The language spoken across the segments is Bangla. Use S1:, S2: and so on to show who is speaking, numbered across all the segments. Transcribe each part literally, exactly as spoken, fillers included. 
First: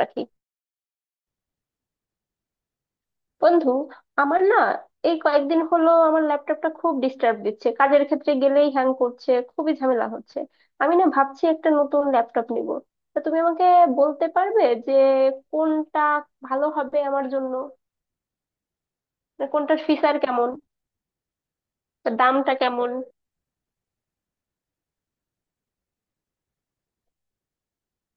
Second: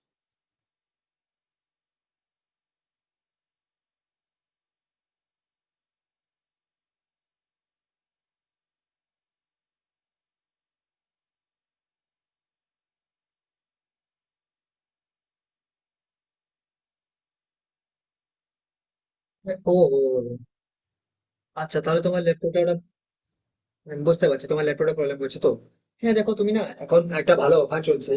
S1: রাখি বন্ধু, আমার না এই কয়েকদিন হলো আমার ল্যাপটপটা খুব ডিস্টার্ব দিচ্ছে, কাজের ক্ষেত্রে গেলেই হ্যাং করছে, খুবই ঝামেলা হচ্ছে। আমি না ভাবছি একটা নতুন ল্যাপটপ নিব। তা তুমি আমাকে বলতে পারবে যে কোনটা ভালো হবে আমার জন্য, মানে
S2: ও
S1: কোনটার
S2: ও,
S1: ফিচার
S2: ও।
S1: কেমন,
S2: আচ্ছা তাহলে
S1: তার
S2: তোমার
S1: দামটা
S2: ল্যাপটপটা ওটা,
S1: কেমন?
S2: আমি বুঝতে পারছি তোমার ল্যাপটপটা প্রবলেম করছে তো। হ্যাঁ দেখো, তুমি না এখন একটা ভালো অফার চলছে।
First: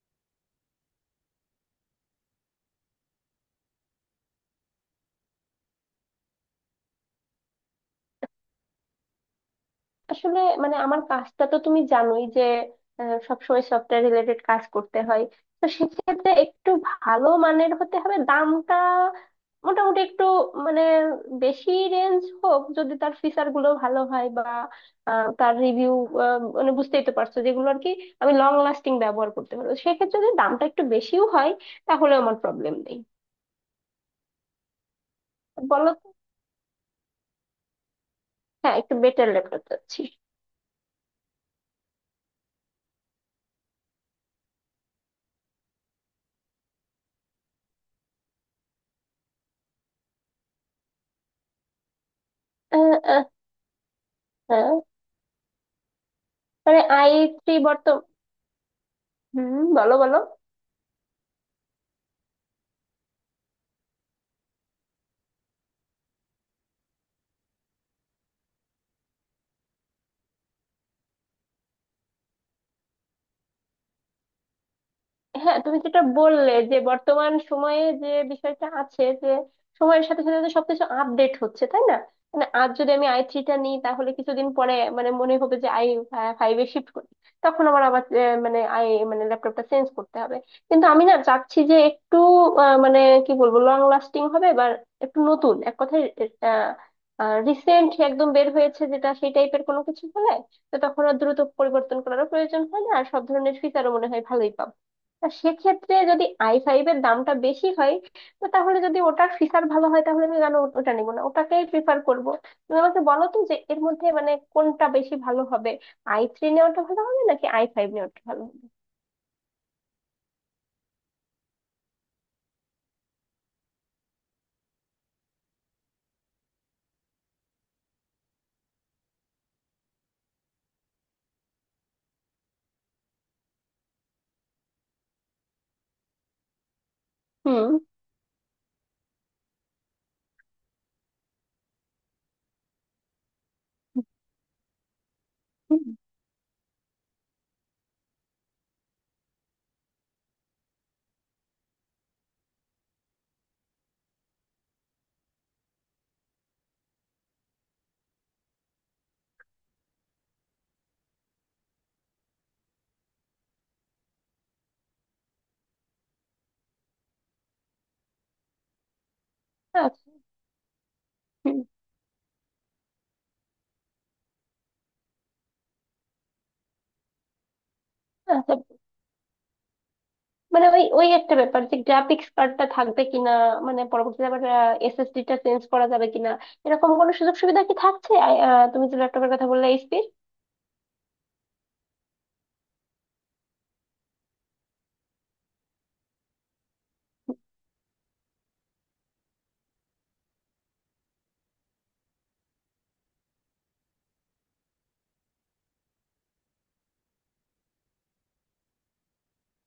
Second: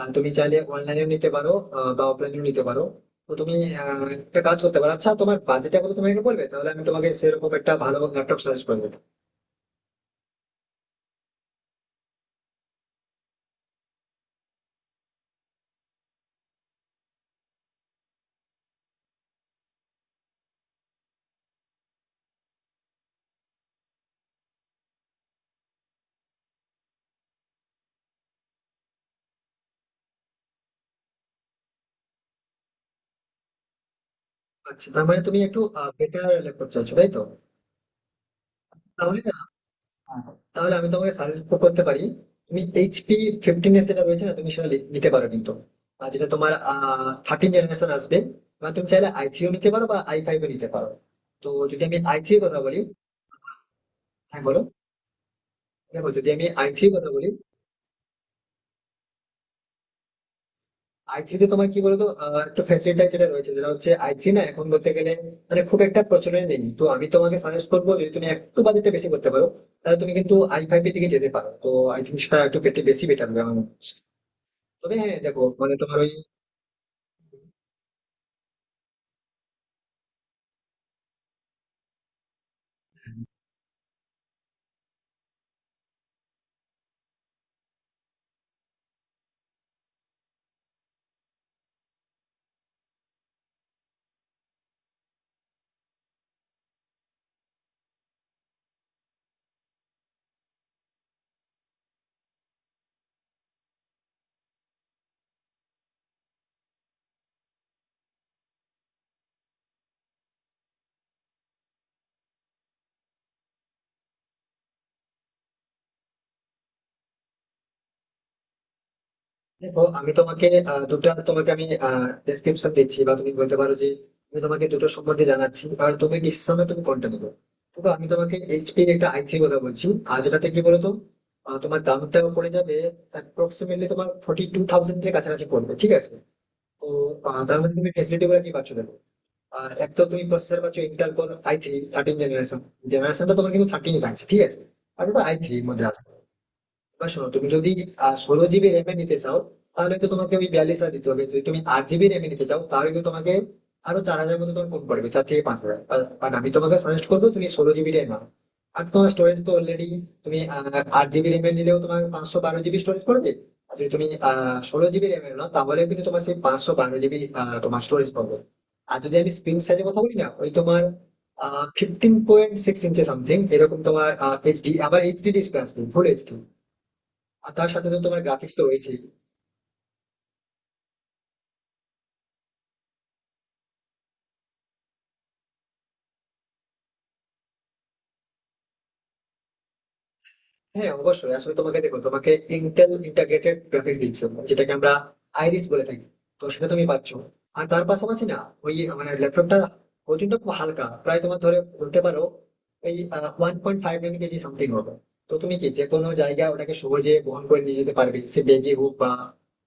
S2: আর তুমি চাইলে অনলাইনেও নিতে পারো, আহ, বা অফলাইনেও নিতে পারো। তো তুমি আহ, একটা কাজ করতে পারো। আচ্ছা তোমার বাজেটটা কত তুমি আমাকে বলবে, তাহলে আমি তোমাকে সেরকম একটা ভালো ল্যাপটপ সাজেস্ট করে দেবো।
S1: আসলে মানে আমার কাজটা তো তুমি জানোই যে আহ, সবসময় সফটওয়্যার রিলেটেড কাজ করতে হয়। তো সেক্ষেত্রে একটু ভালো মানের হতে হবে, দামটা মোটামুটি একটু মানে বেশি রেঞ্জ হোক যদি তার ফিচার গুলো ভালো হয় বা আহ, তার রিভিউ মানে বুঝতেই তো পারছো যেগুলো আর কি। আমি লং লাস্টিং ব্যবহার করতে পারবো, সেক্ষেত্রে যদি দামটা একটু বেশিও হয় তাহলে আমার প্রবলেম নেই।
S2: আচ্ছা তার মানে তুমি একটু
S1: বলো তো।
S2: বেটার ল্যাপটপ চাইছো তাই তো?
S1: হ্যাঁ, একটু
S2: তাহলে
S1: বেটার ল্যাপটপ চাচ্ছি।
S2: তাহলে আমি তোমাকে সাজেস্ট করতে পারি। তুমি এইচপি ফিফটিন এ যেটা রয়েছে না, তুমি সেটা লি- নিতে পারো। কিন্তু আর যেটা তোমার থার্টিন জেনারেশন আসবে, এবার তুমি চাইলে আই থ্রিও নিতে পারো বা আই ফাইভও নিতে পারো। তো যদি আমি আই থ্রির কথা বলি,
S1: আহ, আহ,
S2: হ্যাঁ বলো,
S1: হ্যাঁ।
S2: দেখো যদি আমি আই
S1: মানে
S2: থ্রির কথা
S1: আই
S2: বলি,
S1: থ্রি বর্তমান। হুম, বলো বলো।
S2: আই থ্রিতে তোমার কি বলতো, আহ, একটু ফ্যাসিলিটি যেটা রয়েছে, যেটা হচ্ছে আই থ্রি না এখন বলতে গেলে মানে খুব একটা প্রচলন নেই। তো আমি তোমাকে সাজেস্ট করবো যদি তুমি একটু বাজেটটা বেশি করতে পারো, তাহলে তুমি কিন্তু আই ফাইভ এর দিকে যেতে পারো। তো আই থিঙ্ক সেটা একটু বেশি বেটার হবে আমার মনে হয়। তবে হ্যাঁ দেখো
S1: হ্যাঁ,
S2: মানে
S1: তুমি
S2: তোমার
S1: যেটা
S2: ওই,
S1: বললে যে বর্তমান সময়ে যে বিষয়টা আছে, যে সময়ের সাথে সাথে তো সবকিছু আপডেট হচ্ছে, তাই না? মানে আজ যদি আমি আই থ্রিটা নিই তাহলে কিছুদিন পরে মানে মনে হবে যে আই ফাইভে শিফট করি, তখন আমার আবার আহ, মানে আই মানে ল্যাপটপটা চেঞ্জ করতে হবে। কিন্তু আমি না চাচ্ছি যে একটু আহ, মানে কি বলবো লং লাস্টিং হবে বা একটু নতুন, এক কথায় রিসেন্ট একদম বের হয়েছে যেটা, সেই টাইপের কোনো কিছু হলে তো তখন আর দ্রুত পরিবর্তন করারও প্রয়োজন হয় না, আর সব ধরনের ফিচারও মনে হয় ভালোই পাবো। তা সেক্ষেত্রে যদি আই ফাইভ এর দামটা বেশি হয়, তো তাহলে যদি ওটার ফিচার ভালো হয় তাহলে আমি কেন ও- ওটা নিবো না, ওটাকেই প্রিফার করব। তুমি আমাকে বলো তো যে এর মধ্যে মানে কোনটা বেশি ভালো হবে, আই থ্রি নেওয়াটা ভালো হবে নাকি আই ফাইভ নেওয়াটা ভালো হবে?
S2: দেখো আমি তোমাকে আহ, দুটো তোমাকে আমি ডেসক্রিপশন দিচ্ছি, বা তুমি বলতে পারো যে আমি তোমাকে দুটো সম্বন্ধে জানাচ্ছি, আর তুমি ডিসিশনে তুমি কোনটা নেবে। তবে আমি তোমাকে এইচপি এর একটা আই থ্রি কথা বলছি, আর যেটাতে কি বলতো, আহ, তোমার দামটা পড়ে যাবে অ্যাপ্রক্সিমেটলি তোমার ফোর্টি টু থাউজেন্ড এর কাছাকাছি পড়বে, ঠিক আছে? তো আহ, তার
S1: হুম।
S2: মধ্যে তুমি ফেসিলিটি গুলো কি পাচ্ছ দেখো। আর এক তো তুমি প্রসেসর পাচ্ছ Intel core I three thirteen generation, জেনারেশনটা তোমার কিন্তু থার্টিন থাকছে, ঠিক আছে? আর ওটা আই থ্রির
S1: হুম,
S2: মধ্যে আছে। এবার শোনো তুমি যদি ষোলো জিবি র্যামে নিতে চাও তাহলে তো তোমাকে ওই বিয়াল্লিশ হাজার দিতে হবে, যদি তুমি আট জিবি র্যামে নিতে চাও তাহলে তো তোমাকে আরো চার হাজার মতো তোমার কম পড়বে, চার থেকে পাঁচ হাজার। বাট আমি তোমাকে সাজেস্ট করবো তুমি ষোলো জিবিটাই নাও। আর তোমার স্টোরেজ তো অলরেডি তুমি আহ, আট জিবি র্যামে নিলেও তোমার পাঁচশো বারো জিবি স্টোরেজ পড়বে। আর যদি তুমি আহ ষোলো জিবি র্যামে নাও তাহলে কিন্তু তোমার সেই পাঁচশো বারো জিবি তোমার স্টোরেজ পাবে। আর যদি আমি স্ক্রিন সাইজের কথা
S1: আচ্ছা।
S2: বলি না, ওই তোমার
S1: হুম,
S2: fifteen point six inch something এরকম তোমার এইচডি, আবার এইচডি ডিসপ্লে আসবে ফুল এইচডি। আর তার সাথে তো তোমার গ্রাফিক্স
S1: আচ্ছা,
S2: তো রয়েছেই।
S1: মানে ওই ওই একটা ব্যাপার যে গ্রাফিক্স কার্ডটা থাকবে কিনা, মানে পরবর্তীতে আবার এসএসডি টা চেঞ্জ করা যাবে কিনা, এরকম কোনো সুযোগ সুবিধা কি থাকছে আই- আহ, তুমি যে ল্যাপটপের কথা বললে এইচপির?
S2: হ্যাঁ অবশ্যই, আসলে তোমাকে দেখো তোমাকে ইন্টেল ইন্টাগ্রেটেড গ্রাফিক্স দিচ্ছে যেটাকে আমরা আইরিস বলে থাকি। তো সেটা তুমি পাচ্ছ। আর তার পাশাপাশি না ওই মানে ল্যাপটপটা ওজনটা খুব হালকা, প্রায় তোমার ধরে বলতে পারো ওই one point five nine KG something হবে। তো তুমি কি যে কোনো জায়গায় ওটাকে সহজে বহন করে নিয়ে যেতে পারবে, সে ব্যাগে হোক বা,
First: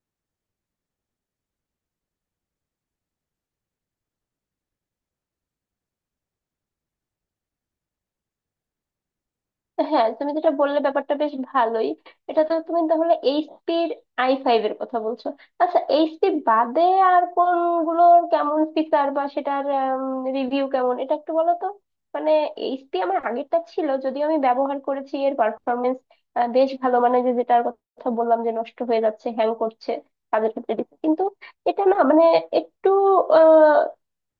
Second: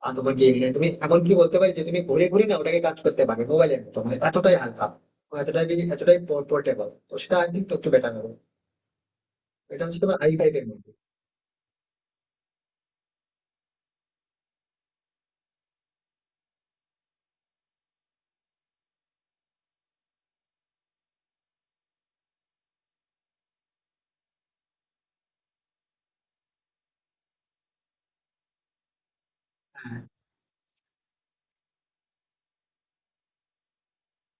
S2: আর তোমার কি এমনি তুমি এমন কি বলতে পারি যে তুমি ঘুরে ঘুরে না ওটাকে কাজ করতে পারবে মোবাইলের মতো, মানে এতটাই হালকা, এতটাই এতটাই পোর্টেবল। তো সেটা আই থিঙ্ক একটু বেটার হবে। এটা হচ্ছে
S1: হ্যাঁ,
S2: তোমার
S1: তুমি
S2: আই
S1: যেটা
S2: ফাইভ এর
S1: বললে
S2: মধ্যে।
S1: ব্যাপারটা বেশ ভালোই। এটা তো তুমি তাহলে এইচপি আই ফাইভ এর কথা বলছো। আচ্ছা, এইচপি বাদে আর কোনগুলোর কেমন ফিচার বা সেটার রিভিউ কেমন এটা একটু বলো তো। মানে এইচপি আমার আগেরটা ছিল, যদিও আমি ব্যবহার করেছি এর পারফরমেন্স বেশ ভালো, মানে যে যেটার কথা বললাম যে নষ্ট হয়ে যাচ্ছে, হ্যাং করছে,
S2: হ্যাঁ
S1: কাজের ক্ষেত্রে দিচ্ছে। কিন্তু এটা না মানে একটু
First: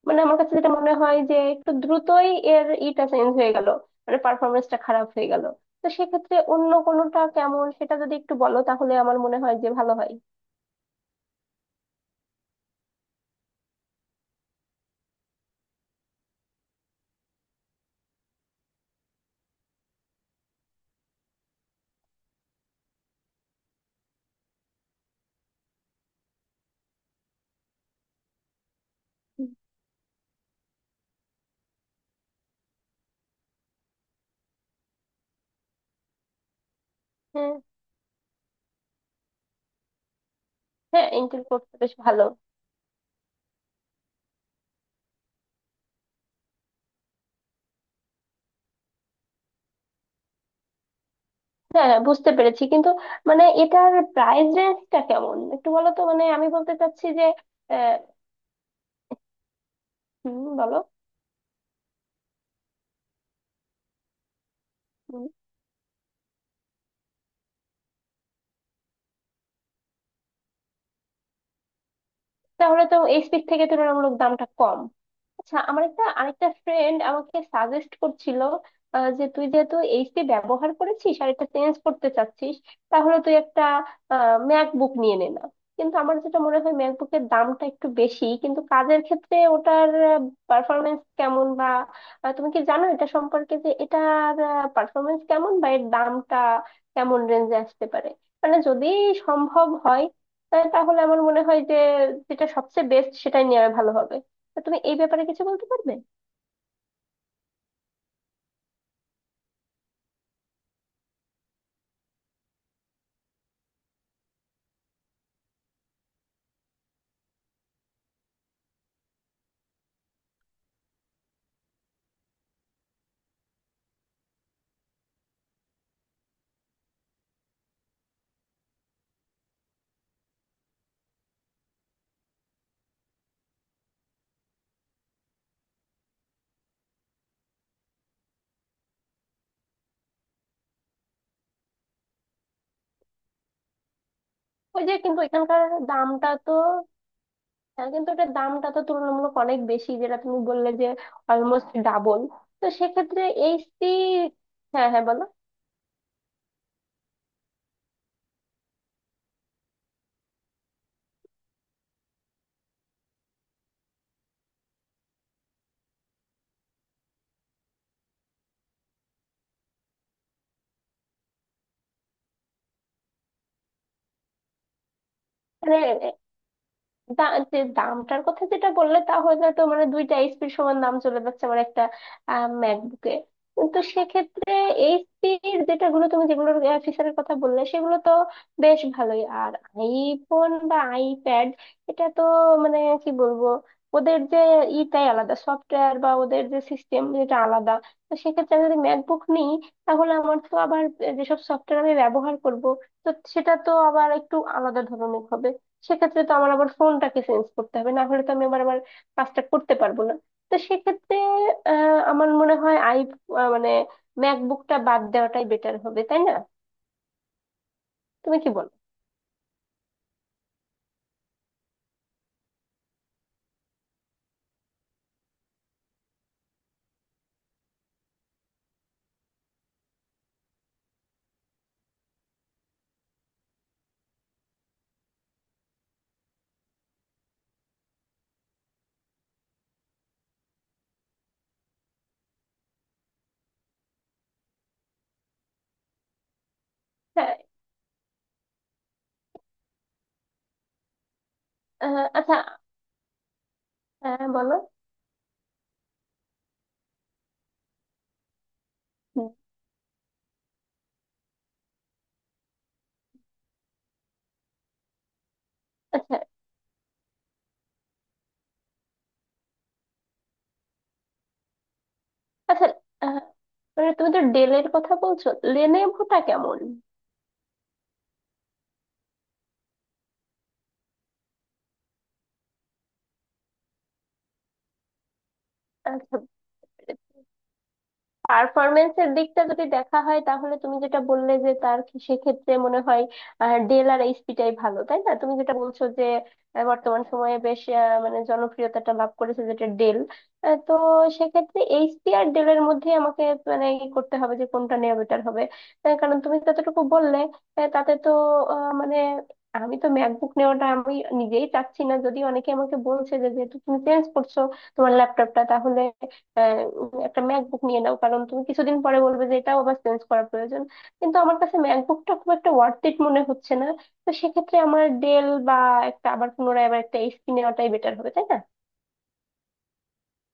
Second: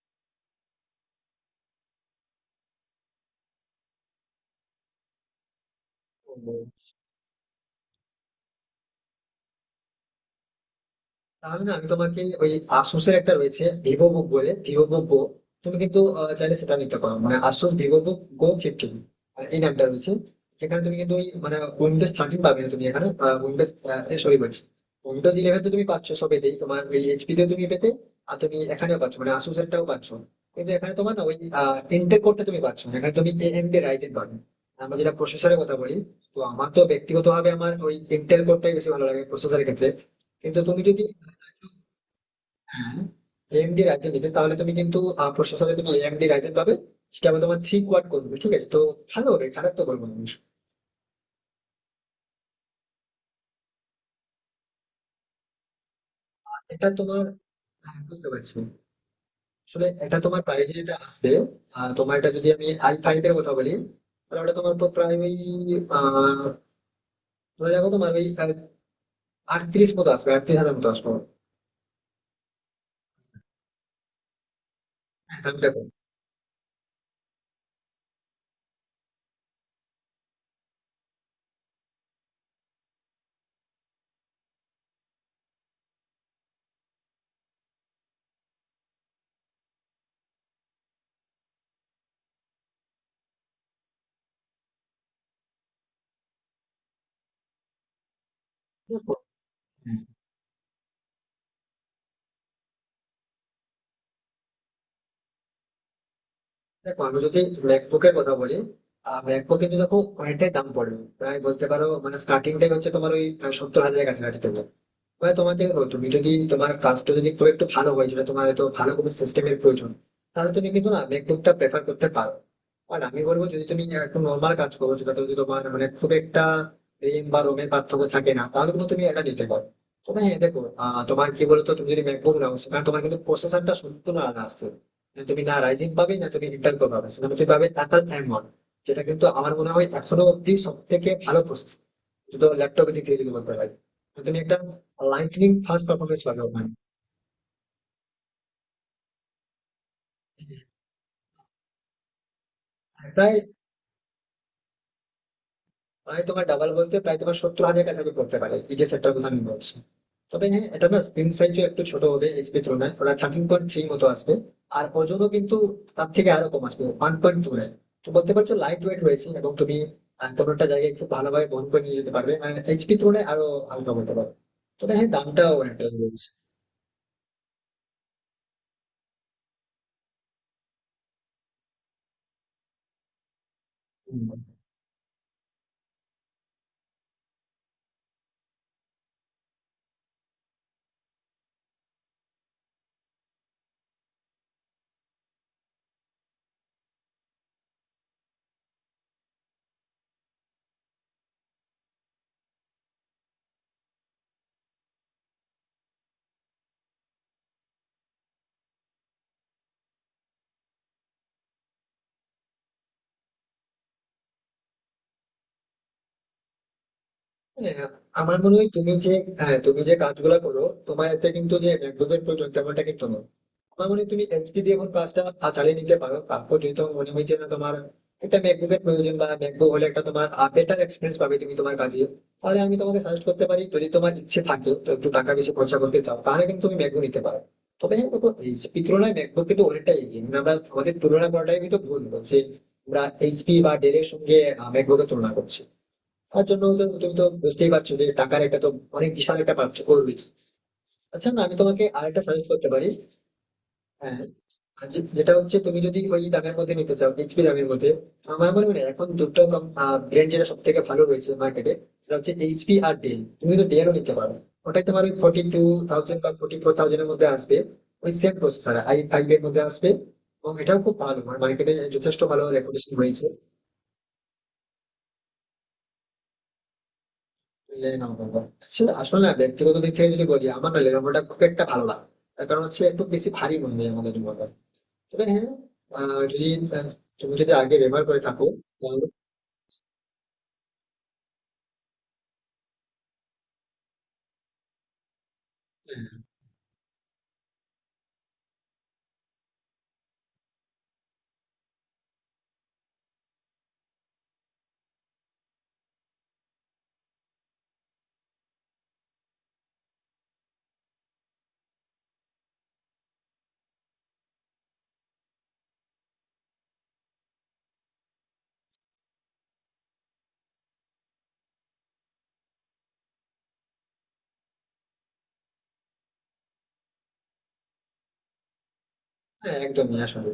S1: মানে আমার কাছে যেটা মনে হয় যে একটু দ্রুতই এর ইটা চেঞ্জ হয়ে গেল, মানে পারফরমেন্সটা খারাপ হয়ে গেল। তো সেক্ষেত্রে
S2: ও,
S1: অন্য কোনোটা কেমন সেটা যদি একটু বলো তাহলে আমার মনে হয় যে ভালো হয়।
S2: তাহলে না আমি তোমাকে ওই আসুসের একটা রয়েছে ভিভো বুক বলে, ভিভো বুক গো, তুমি কিন্তু আহ, চাইলে সেটা নিতে পারো, মানে Asus Vivobook go fifteen এই নামটা রয়েছে। যেখানে তুমি কিন্তু ওই মানে উইন্ডোজ থার্টিন পাবে না তুমি এখানে, উইন্ডোজ, সরি বলছি, উইন্ডোজ ইলেভেন তো তুমি পাচ্ছ সবেতেই, তোমার ওই এইচপি তেও তুমি পেতে, আর তুমি এখানেও পাচ্ছ মানে আসুসেরটাও পাচ্ছ। কিন্তু এখানে তোমার না ওই ইন্টেল কোডটা তুমি পাচ্ছ না। এখানে তুমি এএমডি রাইজেন পাবে, আমরা যেটা প্রসেসরের কথা বলি। তো আমার তো ব্যক্তিগতভাবে
S1: হ্যাঁ।
S2: আমার ওই ইন্টেল কোডটাই বেশি ভালো লাগে প্রসেসরের ক্ষেত্রে। কিন্তু তুমি যদি,
S1: হ্যাঁ, ইন্টেল করতে বেশ ভালো।
S2: হ্যাঁ, এএমডি রাইজেন নিতে তাহলে তুমি কিন্তু আহ, প্রসেসরে তুমি এএমডি রাইজেন পাবে। সেটা আবার তোমার থ্রি কোয়াড করবে, ঠিক আছে? তো ভালো হবে, খারাপ তো বলবো না আমি।
S1: হ্যাঁ হ্যাঁ, বুঝতে পেরেছি। কিন্তু মানে এটার প্রাইস রেঞ্জটা কেমন একটু বলো তো, মানে আমি বলতে
S2: এটা
S1: চাচ্ছি
S2: তোমার,
S1: যে আহ,
S2: হ্যাঁ, বুঝতে পারছি। আসলে এটা তোমার
S1: হুম,
S2: প্রাইস
S1: বলো।
S2: যেটা আসবে, আহ, তোমার এটা যদি আমি আই ফাইভ এর কথা বলি তাহলে ওটা তোমার পর প্রায়
S1: হুম,
S2: ওই, আহ, ধরে রাখো তোমার ওই আটত্রিশ মতো আসবে, আটত্রিশ হাজার মতো আসবে।
S1: তাহলে তো এইচপির থেকে তুলনামূলক দামটা কম।
S2: হ্যাঁ
S1: আচ্ছা,
S2: দামটা
S1: আমার একটা আরেকটা ফ্রেন্ড আমাকে সাজেস্ট করছিল আহ, যে তুই যেহেতু এইচপি ব্যবহার করেছিস আর এটা চেঞ্জ করতে চাচ্ছিস তাহলে তুই একটা ম্যাকবুক নিয়ে নে না। কিন্তু আমার যেটা মনে হয় ম্যাকবুকের দামটা একটু বেশি, কিন্তু কাজের ক্ষেত্রে ওটার পারফরমেন্স কেমন বা আহ, তুমি কি জানো এটা সম্পর্কে, যে এটার পারফরমেন্স কেমন বা এর দামটা কেমন রেঞ্জে আসতে পারে, মানে যদি
S2: কম।
S1: সম্ভব হয়, আহ, তাহলে আমার মনে হয় যে যেটা সবচেয়ে বেস্ট সেটাই নেওয়া ভালো হবে। তা তুমি এই ব্যাপারে কিছু বলতে পারবে?
S2: দেখো আমি যদি ম্যাকবুকের কথা বলি, ম্যাকবুক কিন্তু দেখো অনেকটাই দাম পড়বে, প্রায় বলতে পারো মানে স্টার্টিং টাইম হচ্ছে তোমার ওই আহ, সত্তর হাজারের কাছাকাছি পড়বে। মানে তোমাকে ও তুমি যদি তোমার কাজটা যদি খুব একটু ভালো হয়, যেটা তোমার হয়তো ভালো কোনো সিস্টেমের প্রয়োজন, তাহলে তুমি কিন্তু না ম্যাকবুকটা প্রেফার করতে পারো। আর আমি বলবো যদি তুমি একটু নর্মাল কাজ করো যেটা যদি তোমার মানে খুব একটা রেম বা রোমের পার্থক্য থাকে না, তাহলে কিন্তু তুমি এটা নিতে পারো। তবে হ্যাঁ দেখো, আহ, তোমার কি বলতো তুমি যদি ম্যাকবুক নাও সেখানে তোমার কিন্তু প্রসেসরটা সম্পূর্ণ আলাদা আসছে, মানে তুমি না রাইজিং পাবে না, তুমি ইন্টেল কোর পাবে, সেখানে তুমি পাবে অ্যাপল থাইম, যেটা কিন্তু আমার মনে হয় এখনো অব্দি সব থেকে ভালো প্রসেস, তো ল্যাপটপের দিক থেকে যদি বলতে পারি, তো তুমি একটা
S1: ওই যে কিন্তু
S2: লাইটনিং
S1: এখানকার
S2: ফার্স্ট পারফরমেন্স
S1: দামটা
S2: পাবে
S1: তো,
S2: ওখানে।
S1: হ্যাঁ কিন্তু এটার দামটা তো তুলনামূলক অনেক বেশি যেটা তুমি বললে যে অলমোস্ট ডাবল। তো সেক্ষেত্রে
S2: প্রায়
S1: এইচসি। হ্যাঁ হ্যাঁ, বলো।
S2: প্রায় তোমার ডাবল বলতে প্রায় তোমার সত্তর হাজার কাছাকাছি পড়তে পারে এই যে সেটটার কথা আমি বলছি। তবে হ্যাঁ, এটা না স্ক্রিন সাইজও একটু ছোট হবে এইচপি তুলনায়, ওটা থার্টিন পয়েন্ট থ্রি মতো আসবে। আর ওজনও কিন্তু তার থেকে আরো কম আসবে, ওয়ান পয়েন্ট টু নাইন। তো বলতে পারছো লাইট ওয়েট রয়েছে, এবং তুমি আহ, কোনো একটা জায়গায় খুব ভালোভাবে বহন করে নিয়ে যেতে পারবে, মানে এইচপি তুলনায় আরো হালকা বলতে পারো। তবে হ্যাঁ দামটাও অনেকটা
S1: মানে
S2: রয়েছে।
S1: দা যে দামটার কথা যেটা বললে তা হয়তো তো মানে দুইটা এইচপির সমান দাম চলে যাচ্ছে আমার একটা ম্যাকবুকে। কিন্তু সেক্ষেত্রে
S2: হুম।
S1: এইচপির যেটাগুলো তুমি, যেগুলোর ফিচারের কথা বললে সেগুলো তো বেশ ভালোই। আর আইফোন বা আইপ্যাড এটা তো মানে কি বলবো, ওদের যে ইটাই আলাদা সফটওয়্যার বা ওদের যে সিস্টেম যেটা আলাদা, তো সেক্ষেত্রে আমি যদি ম্যাকবুক নিই তাহলে আমার তো আবার যেসব সফটওয়্যার আমি ব্যবহার করব, তো সেটা তো আবার একটু আলাদা ধরনের হবে। সেক্ষেত্রে তো আমার আবার ফোনটাকে চেঞ্জ করতে হবে, না হলে তো আমি আবার আমার কাজটা করতে পারবো না। তো সেক্ষেত্রে আহ, আমার মনে হয় আই আহ, মানে ম্যাকবুকটা বাদ দেওয়াটাই বেটার হবে, তাই না?
S2: হ্যাঁ, আমার
S1: তুমি কি
S2: মনে হয়
S1: বলো?
S2: তুমি যে, হ্যাঁ, তুমি যে কাজগুলো করো তোমার এতে কিন্তু যে ম্যাকবুকের প্রয়োজন তেমনটা কিন্তু নয়। আমার মনে হয় তুমি এইচপি দিয়ে এখন কাজটা আহ, চালিয়ে নিতে পারো, তারপর যদি তোমার মনে হয় যে না তোমার একটা ম্যাকবুকের প্রয়োজন বা ম্যাকবুক হলে একটা তোমার বেটার এক্সপিরিয়েন্স পাবে তুমি তোমার কাজে, তাহলে আমি তোমাকে সাজেস্ট করতে পারি যদি তোমার ইচ্ছে থাকে তো একটু টাকা বেশি খরচা করতে চাও তাহলে কিন্তু তুমি ম্যাকবুক নিতে পারো। তবে হ্যাঁ দেখো এইচপি তুলনায় ম্যাকবুক কিন্তু অনেকটাই এগিয়ে, মানে আমরা আমাদের তুলনা করাটাই আমি তো ভুল বলছি, আমরা এইচপি বা ডেল এর সঙ্গে ম্যাকবুকের তুলনা করছি, তার জন্য তো তুমি তো
S1: হ্যাঁ।
S2: বুঝতেই পারছো যে টাকার একটা তো অনেক বিশাল একটা পার্থক্য রয়েছে। আচ্ছা না, আমি তোমাকে
S1: আহ,
S2: আরেকটা
S1: আচ্ছা।
S2: সাজেস্ট করতে পারি। হ্যাঁ
S1: হ্যাঁ,
S2: হ্যাঁ।
S1: বলো।
S2: আর যে- যেটা হচ্ছে তুমি যদি ওই দামের মধ্যে নিতে চাও, বিক্রি দামের মধ্যে আমার মনে হয় না, এখন
S1: হুম,
S2: দুটো ব্র্যান্ড যেটা সব থেকে ভালো রয়েছে মার্কেটে, সেটা হচ্ছে এইচপি আর ডেল, তুমি তো ডেলও নিতে পারো। ওটাই তোমার ওই ফর্টি টু
S1: আচ্ছা।
S2: থাউজেন্ড বা ফোর্টি ফোর থাউজেন্ডের মধ্যে আসবে, ওই সেম প্রসেসর আই ফাইভ এর মধ্যে আসবে। এবং এটাও খুব ভালো, মানে মার্কেটে যথেষ্ট ভালো
S1: আচ্ছা,
S2: রেপুটেশন
S1: আহ,
S2: রয়েছে।
S1: মানে তুমি তো ডেলের কথা বলছো, লেনেভোটা কেমন?
S2: লেনোভো, আসলে আসলে না ব্যক্তিগত দিক থেকে যদি বলি আমার না লেনোভোটা খুব একটা ভালো লাগে। তার কারণ হচ্ছে একটু বেশি ভারী মনে হয় আমাদের জন্য। তবে হ্যাঁ,
S1: আচ্ছা,
S2: আহ, যদি আহ, তুমি যদি আগে ব্যবহার করে থাকো তাহলে,
S1: পারফরমেন্সের দিকটা যদি দেখা হয় তাহলে তুমি যেটা বললে যে তার খে- সেক্ষেত্রে মনে হয় আহ, ডেল আর এইচপিটাই ভালো, তাই না? তুমি যেটা বলছো যে
S2: হ্যাঁ
S1: আহ, বর্তমান সময়ে বেশ আহ, মানে জনপ্রিয়তাটা লাভ করেছে যেটা ডেল। আহ, তো সেক্ষেত্রে এইচপি আর ডেলের মধ্যে আমাকে মানে ই করতে হবে যে কোনটা নেওয়া বেটার হবে। আহ, কারণ তুমি যতটুকু বললে আহ, তাতে তো আহ, মানে আমি তো ম্যাকবুক নেওয়াটা আমি নিজেই চাচ্ছি না, যদি অনেকে আমাকে বলছে যে যেহেতু তুমি চেঞ্জ করছো তোমার ল্যাপটপটা তাহলে আহ, উম, একটা ম্যাকবুক নিয়ে নাও, কারণ তুমি কিছুদিন পরে বলবে যে এটাও আবার চেঞ্জ করা প্রয়োজন। কিন্তু আমার কাছে ম্যাকবুকটা খুব একটা ওয়ার্থ ইট মনে হচ্ছে না। তো সেক্ষেত্রে আমার ডেল বা একটা আবার পুনরায় আবার একটা এইচপি নেওয়াটাই বেটার হবে, তাই না?
S2: হ্যাঁ, একদমই। আসলে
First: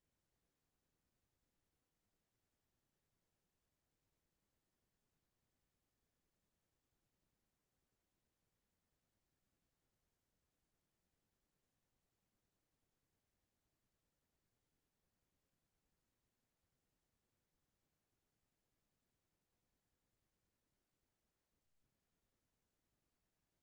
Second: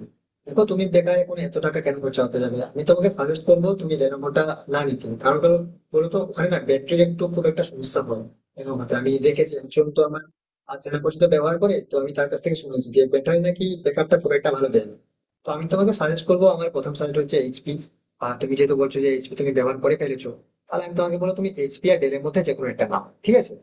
S2: দেখো তুমি বেকার এখন এত টাকা কেন খরচা যাবে, আমি তোমাকে সাজেস্ট করবো তুমি লেনোভোটা না নিতে, কারণ কারণ বলতো ওখানে না ব্যাটারির একটু খুব একটা সমস্যা হয় লেনোভোতে। আমি দেখেছি একজন তো আমার চেনা পরিচিত ব্যবহার করে, তো আমি তার কাছ থেকে শুনেছি যে ব্যাটারি নাকি ব্যাকআপটা খুব একটা ভালো দেয় না। তো আমি তোমাকে সাজেস্ট করবো, আমার প্রথম সাজেস্ট হচ্ছে এইচপি। আর তুমি যেহেতু বলছো যে এইচপি তুমি ব্যবহার করে ফেলেছো, তাহলে আমি তোমাকে বলবো তুমি এইচপি আর ডেলের মধ্যে যে কোনো একটা নাও, ঠিক আছে?